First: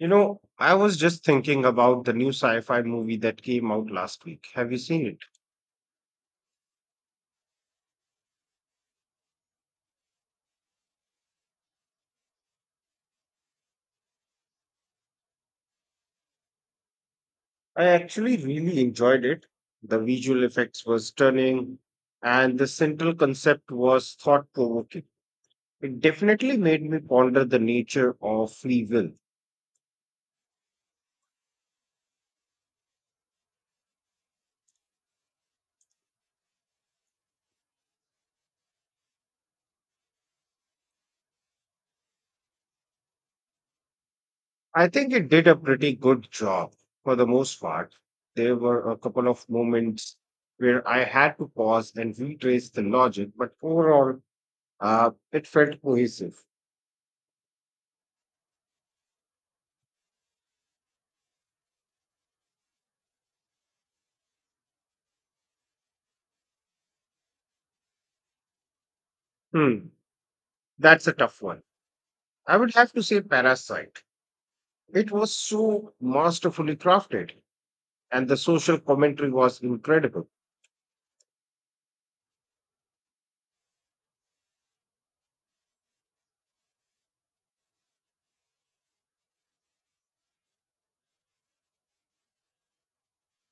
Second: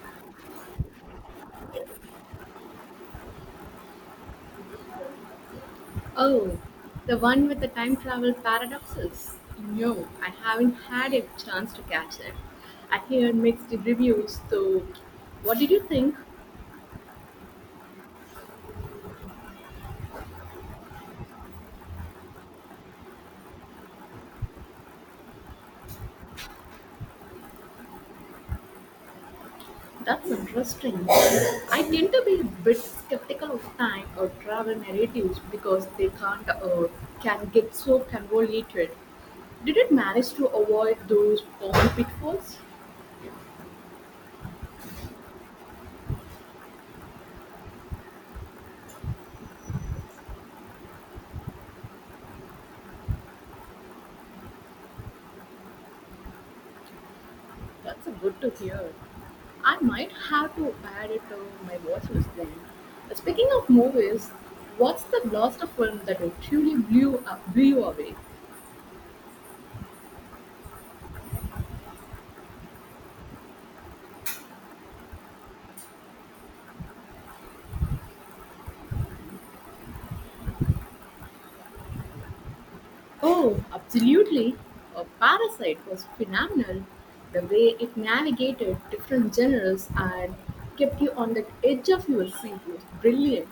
You know, I was just thinking about the new sci fi movie that came out last week. Have you seen it? Oh, the one with the time travel paradoxes? No, I haven't had a chance to catch it. I hear mixed reviews, so what did you think? I actually really enjoyed it. The visual effects was stunning, and the central concept was thought provoking. It definitely made me ponder the nature of free will. That's interesting. I tend to be a bit skeptical of time or travel narratives because they can't can get so convoluted. Did it manage to avoid those common pitfalls? I think it did a pretty good job for the most part. There were a couple of moments where I had to pause and retrace the logic, but overall, it felt cohesive. That's good to hear. I might have to add it to my watch list then. Speaking of movies, what's the last film that blew you away? Hmm, that's a tough one. I would have to say Parasite. It was so masterfully crafted, and the social commentary was incredible, Oh, absolutely! A Parasite was phenomenal. The way it navigated different genres and kept you on the edge of your seat was brilliant.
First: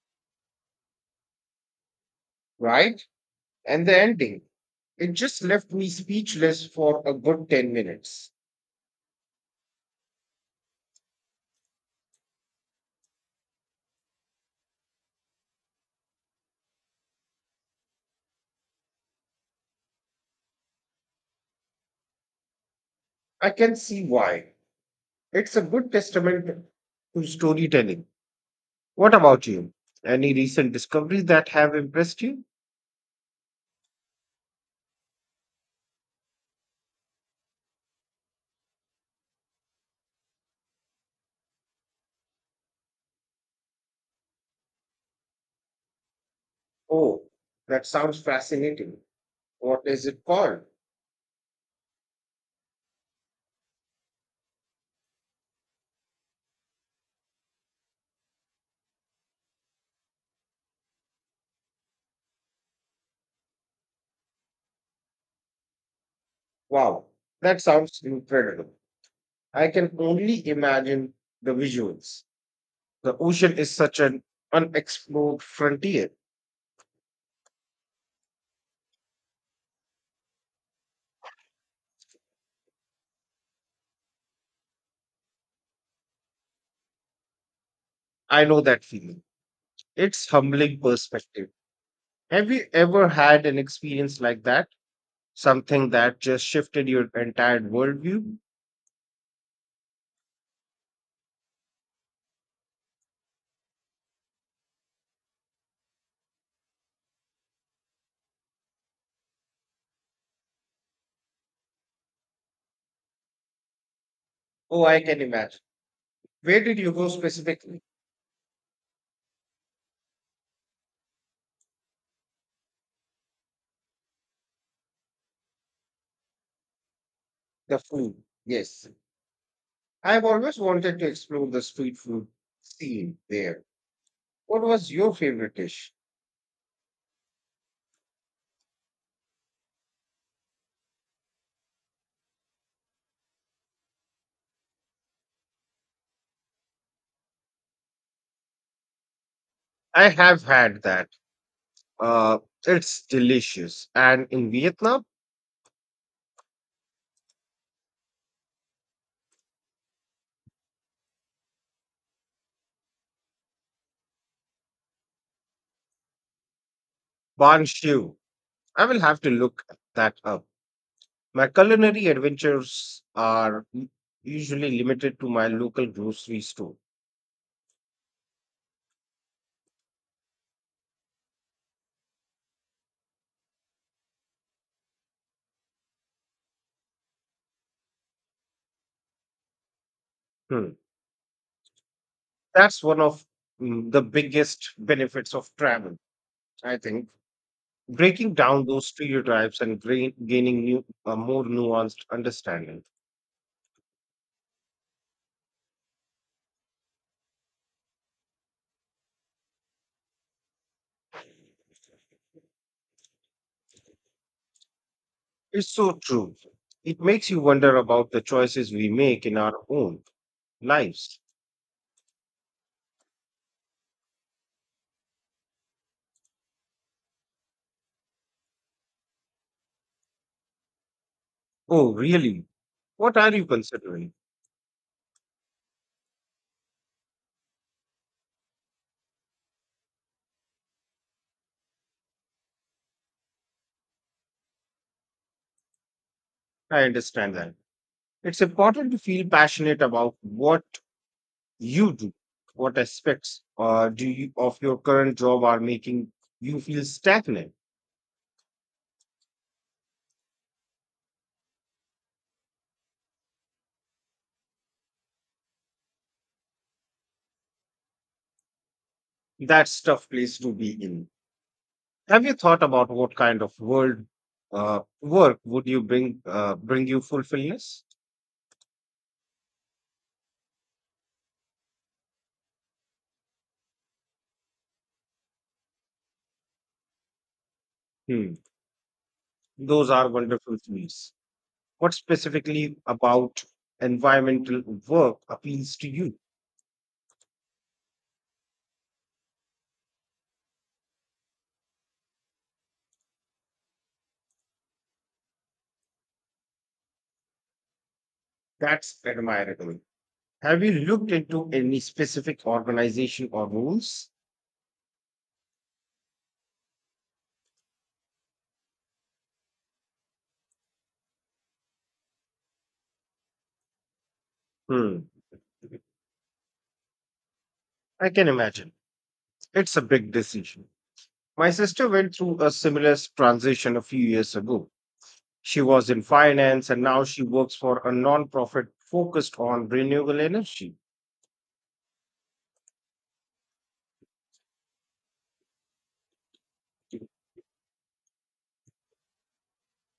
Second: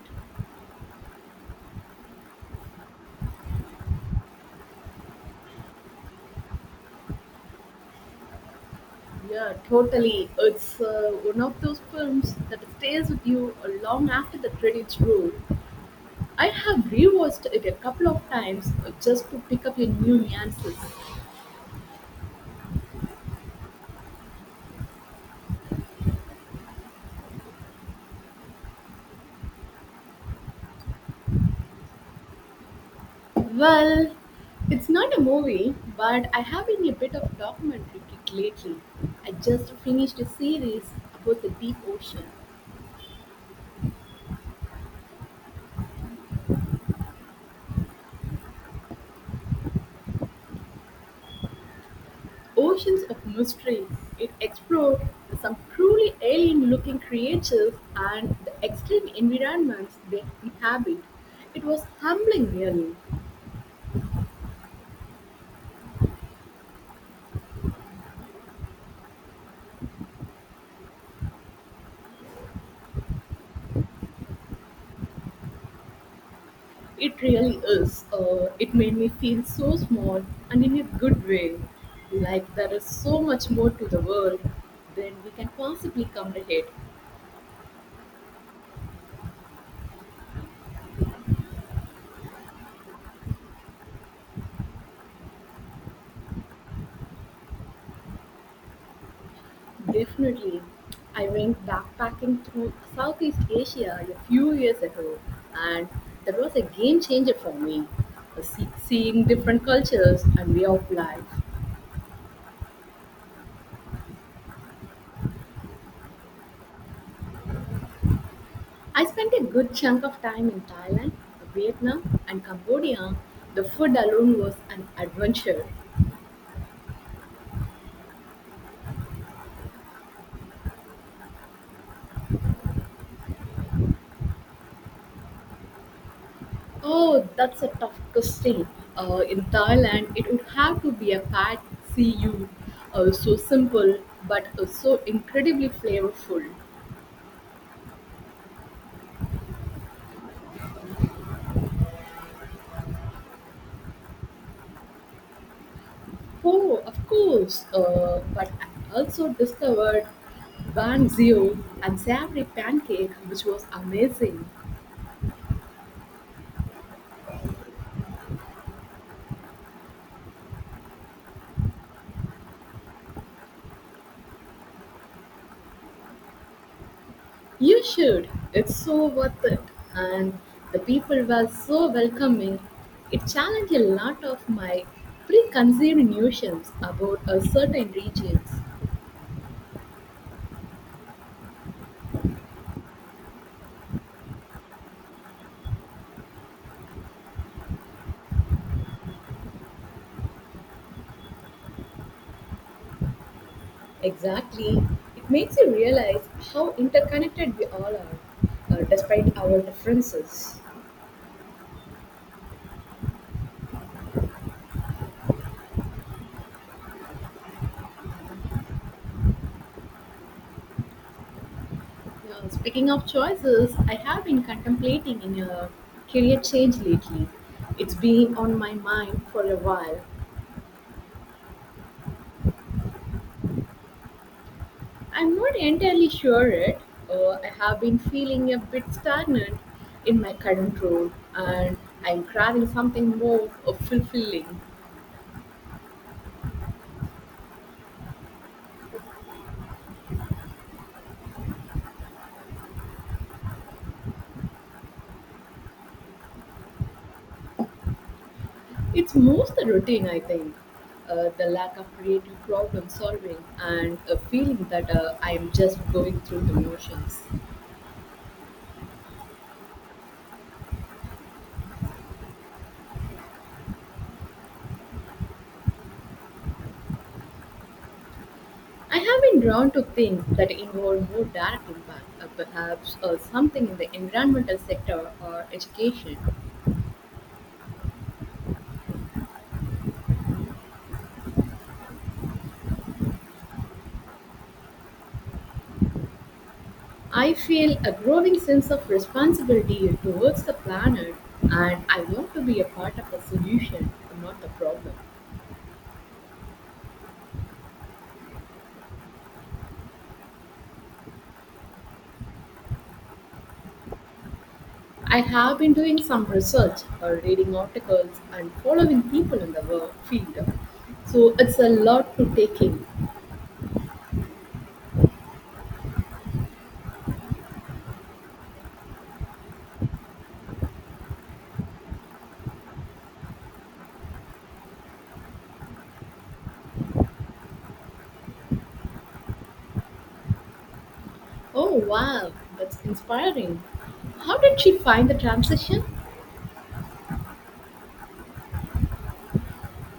right? And the ending, it just left me speechless for a good 10 minutes. Yeah, totally. It's one of those films that stays with you long after the credits roll. I have rewatched it a couple of times just to pick up a new nuances. I can see why. It's a good testament to storytelling. What about you? Any recent discoveries that have impressed you? Well, it's not a movie, but I have been a bit of documentary kick lately. I just finished a series about the deep ocean, Oh, that sounds fascinating. What is it called? oceans of mystery. It explored some truly alien-looking creatures and the extreme environments they inhabit. It was humbling, really. Wow, that sounds incredible. I can only imagine the visuals. The ocean is such an unexplored frontier. It really is. It made me feel so small and in a good way. Like there is so much more to the world than we can possibly comprehend. I know that feeling. It's humbling perspective. Have you ever had an experience like that? Something that just shifted your entire worldview? Definitely. I went backpacking through Southeast Asia a few years ago and that was a game changer for me. Seeing different cultures and way of life. Oh, I can imagine. Where did you go specifically? I spent a good chunk of time in Thailand, Vietnam, and Cambodia. The food alone was an adventure. The food. Yes. I've always wanted to explore the street food scene there. What was your favorite dish? Oh, that's a tough question. In Thailand, it would have to be a pad see ew. So simple, but so incredibly flavorful. I have had that. Uh, it's delicious. And in Vietnam, Oh, of course. But I also discovered ban zio and savory pancake, which was amazing. banh siu. I will have to look that up. My culinary adventures are usually limited to my local grocery store. You should. It's so worth it. And the people were so welcoming. It challenged a lot of my preconceived notions about a certain regions. Hmm. That's one of the biggest benefits of travel, I think. Breaking down those stereotypes and gaining new, a more nuanced understanding. Exactly. It makes you realize how interconnected we all are, despite our differences. It's so true. It makes you wonder about the choices we make in our own lives. Yeah, speaking of choices, I have been contemplating in a career change lately. It's been on my mind for a while. Oh, really? What are you considering? I'm not entirely sure yet. I have been feeling a bit stagnant in my current role, and I'm craving something more fulfilling. I understand that. It's important to feel passionate about what you do? What aspects do you of your current job are making you feel stagnant? It's most the routine, I think. The lack of creative problem solving and a feeling that I'm just going through the motions. That's tough place to be in. Have you thought about what kind of world work would you bring bring you fulfillment? I have been drawn to things that involve more direct impact, perhaps something in the environmental sector or education. Hmm. Those are wonderful things. What specifically about environmental work appeals to you? I feel a growing sense of responsibility towards the planet, and I want to be a part of the solution, not the problem. That's admirable. Have you looked into any specific organization or rules? I have been doing some research, reading articles, and following people in the work field. So it's a lot to take in. Hmm. I can imagine. It's a big decision. My sister went through a similar transition a few years ago. She was in finance and now she works for a non-profit focused on renewable energy. Oh wow, that's inspiring. How did she find the transition?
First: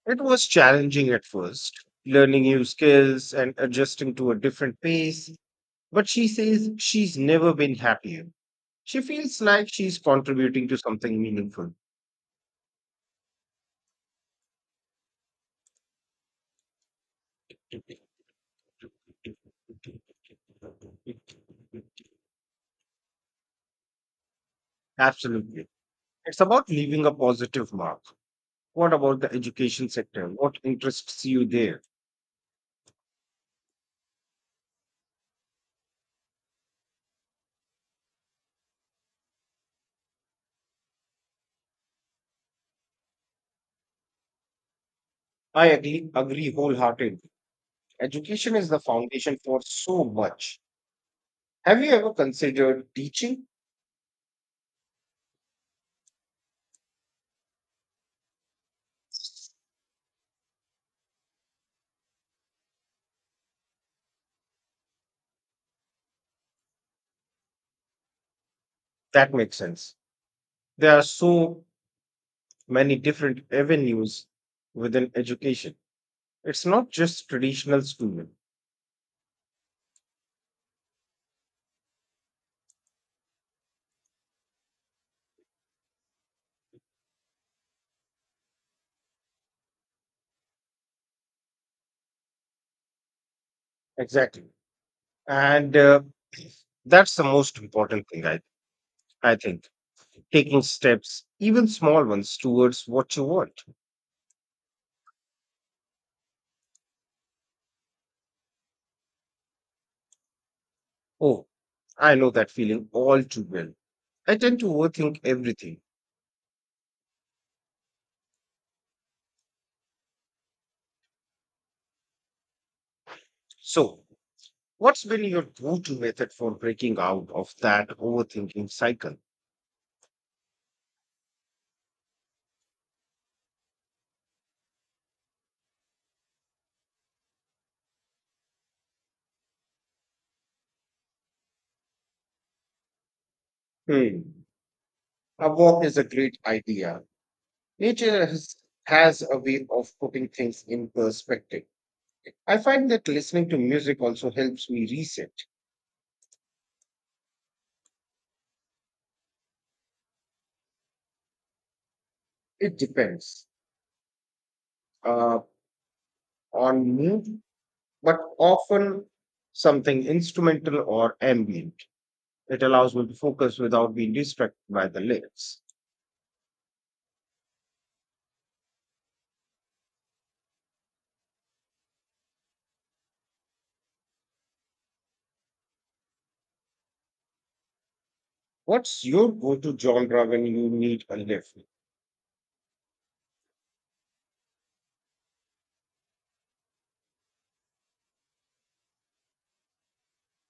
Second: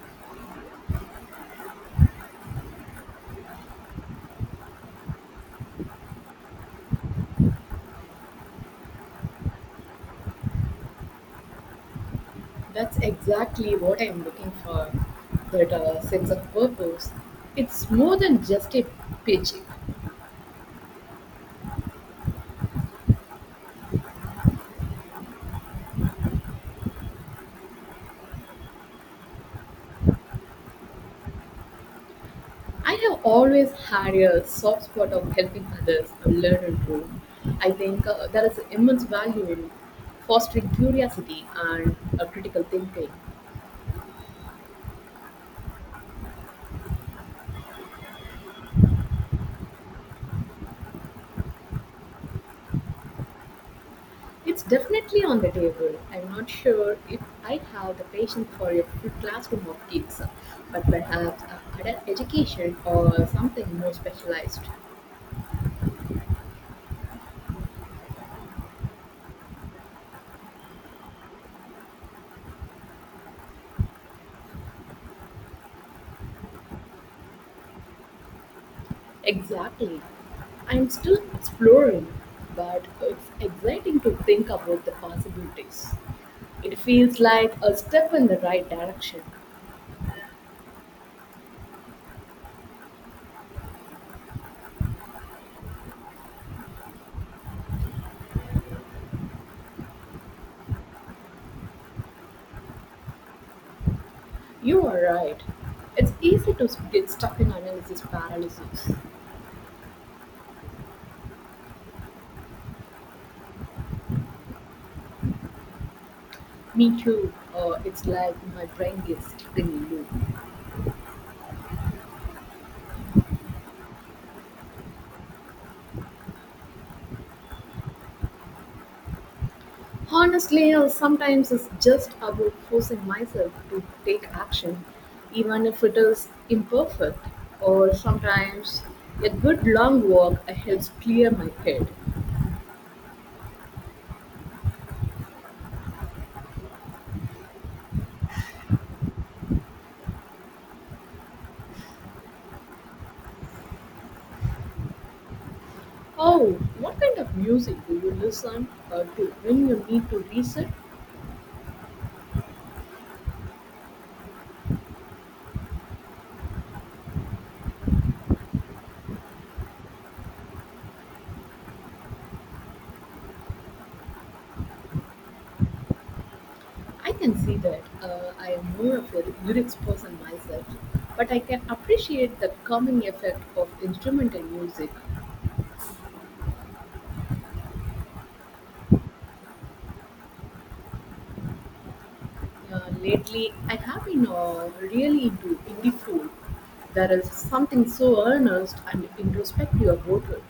It was challenging at first, learning new skills and adjusting to a different pace, but she says she's never been happier. She feels like she's contributing to something meaningful. That's exactly what I'm looking for. That sense of purpose. It's more than just a paycheck. Absolutely. It's about leaving a positive mark. What about the education sector? What interests you there? I have always had a soft spot of helping others learn and grow. I think there is immense value in fostering curiosity and critical thinking. I agree wholeheartedly. Education is the foundation for so much. Have you ever considered teaching? It's definitely on the table. I'm not sure if I have the patience for a full classroom of kids, but perhaps adult education or something more specialized. That makes sense. There are so many different avenues within education. It's not just traditional schooling. Exactly. I'm still exploring, but it's exciting to think about the possibilities. It feels like a step in the right direction. Exactly. And that's the most important thing, I think. Taking steps, even small ones, towards what you want. You are right. It's easy to get stuck in analysis paralysis. Oh, I know that feeling all too well. I tend to overthink everything. Me too. It's like my brain gets stuck in a loop. So, what's been your go to method for breaking out of that overthinking cycle? Honestly, sometimes it's just about forcing myself to take action, even if it is imperfect, or sometimes a good long walk helps clear my head. Hmm. A walk is a great idea. Nature has, has a way of putting things in perspective. I find that listening to music also helps me reset. Oh, what kind of music do you listen to when you need to reset? It depends uh, on mood, but often something instrumental or ambient. It allows me to focus without being distracted by the lyrics. I can see that. I am more of a lyrics person myself, but I can appreciate the calming effect of instrumental music. What's your go to genre when you need a lift? Lately, I have been really into indie folk. There is something so earnest and introspective about it.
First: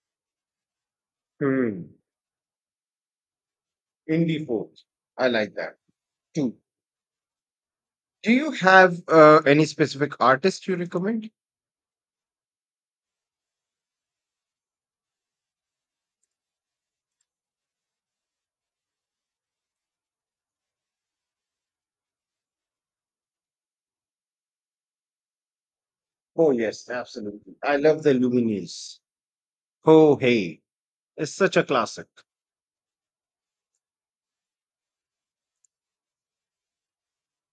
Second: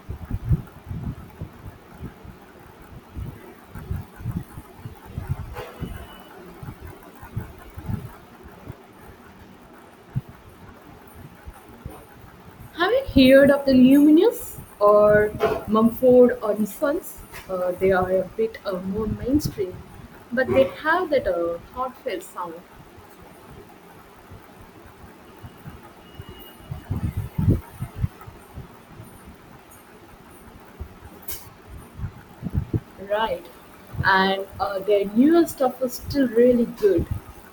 Hmm. Indie folk. I like that. Two. Do you have any specific artist you recommend? Have you heard of the Luminous or Mumford or Sons? They are a bit more mainstream, but they have that heartfelt sound, Oh, yes, absolutely. I love the Lumineers. Oh, hey, it's such a classic. right? And their newer stuff is still really good.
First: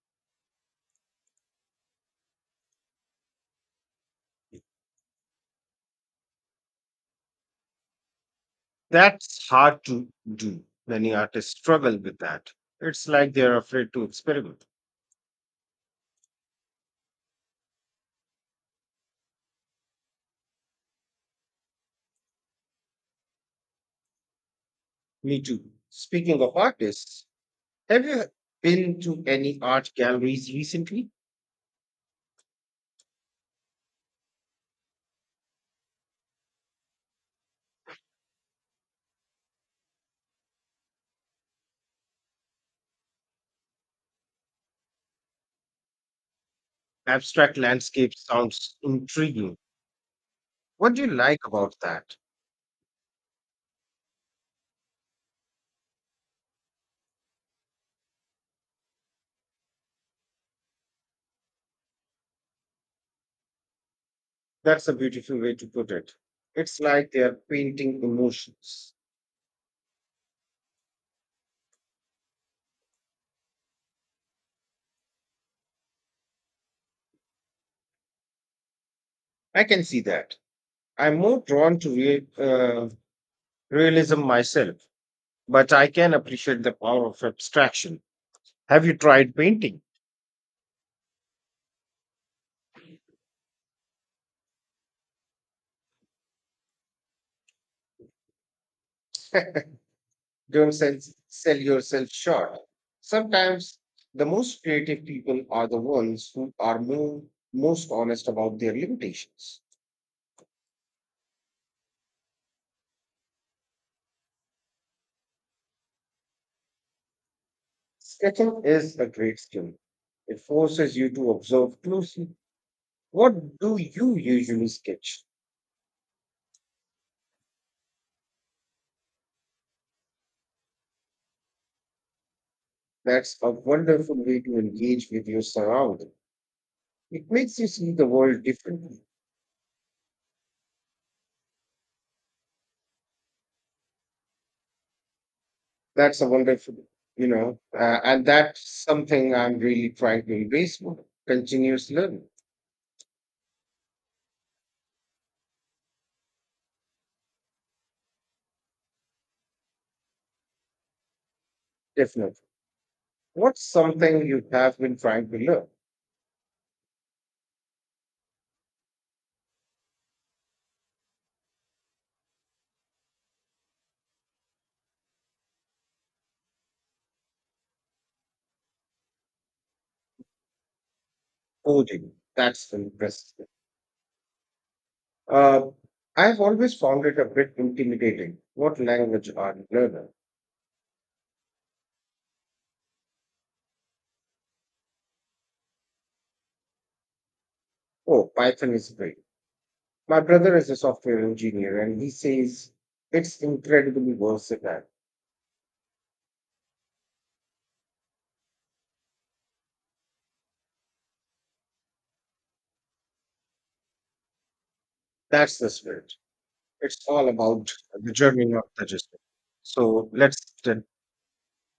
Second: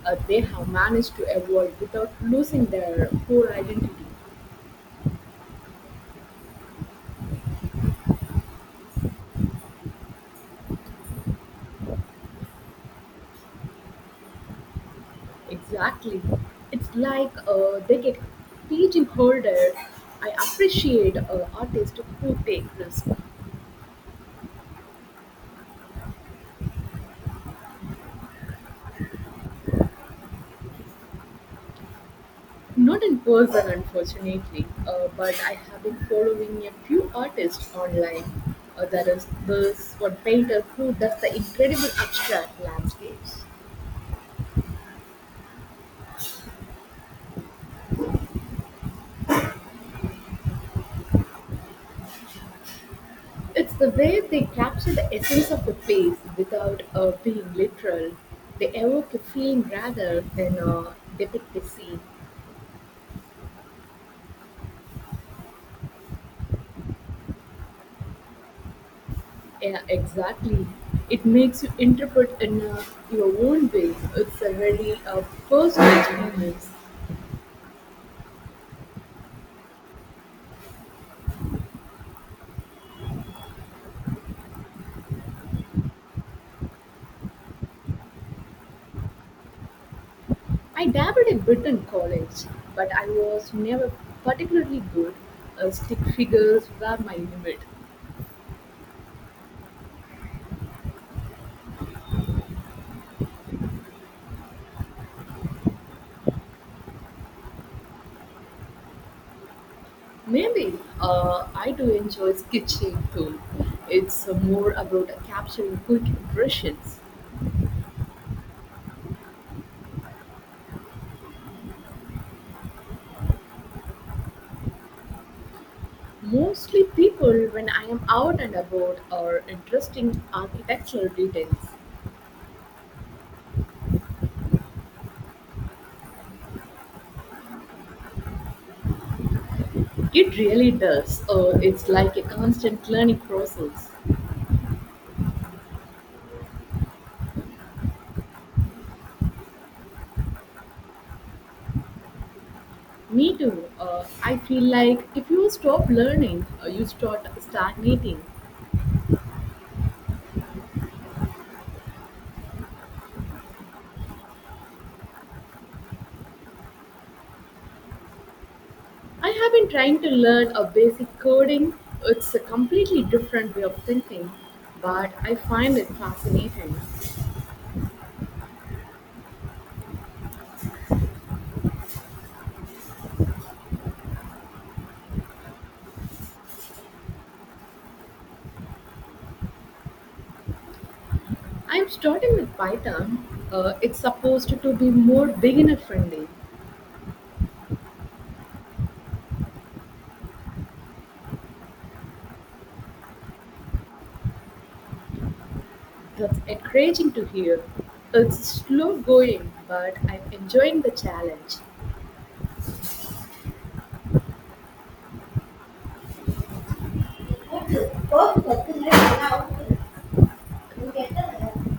They have managed to evolve without losing their core identity. That's hard to do. Many artists struggle with that. It's like they're afraid to experiment. Exactly. It's like they get pigeonholed. I appreciate artists who take risks. Me too. Speaking of artists, have you been to any art galleries recently? Not in person, unfortunately, but I have been following a few artists online. There is this one painter who does the incredible abstract landscapes. Abstract landscape sounds intriguing. What do you like about that? It's the way they capture the essence of the place without being literal. They evoke a feeling rather than depict a scene. That's a beautiful way to put it. It's like they're painting emotions. Yeah, exactly. It makes you interpret in your own way. It's a really a personal experience. I can see that. I'm more drawn to realism myself, but I can appreciate the power of abstraction. Have you tried painting? I dabbled a bit in college, but I was never particularly good. Stick figures were my limit. Don't sell, sell yourself short. Sometimes the most creative people are the ones who are most honest about their limitations. Maybe I do enjoy sketching too. It's more about capturing quick impressions. Sketching is a great skill. It forces you to observe closely. What do you usually sketch? Mostly people when I am out and about are interesting architectural details. That's a wonderful way to engage with your surrounding. It makes you see the world differently. It really does. It's like a constant learning process. That's a wonderful, and that's something I'm really trying to embrace more. Continuous learning, Me too. I feel like if you stop learning, you start stagnating. definitely. What's something you have been trying to learn? I have been trying to learn a basic coding. It's a completely different way of thinking, but I find it fascinating. Coding. That's interesting. Uh, I've always found it a bit intimidating. What language are you learning? I'm starting with Python. It's supposed to be more beginner friendly. Oh, Python is great. My brother is a software engineer and he says it's incredibly versatile. That's encouraging to hear. It's slow going, but I'm enjoying the challenge. That's the spirit. It's all about the Hút journey, thử not cưng the lấy just. của tao, hút thử. So let's Đúng kẹt rất là đẹp.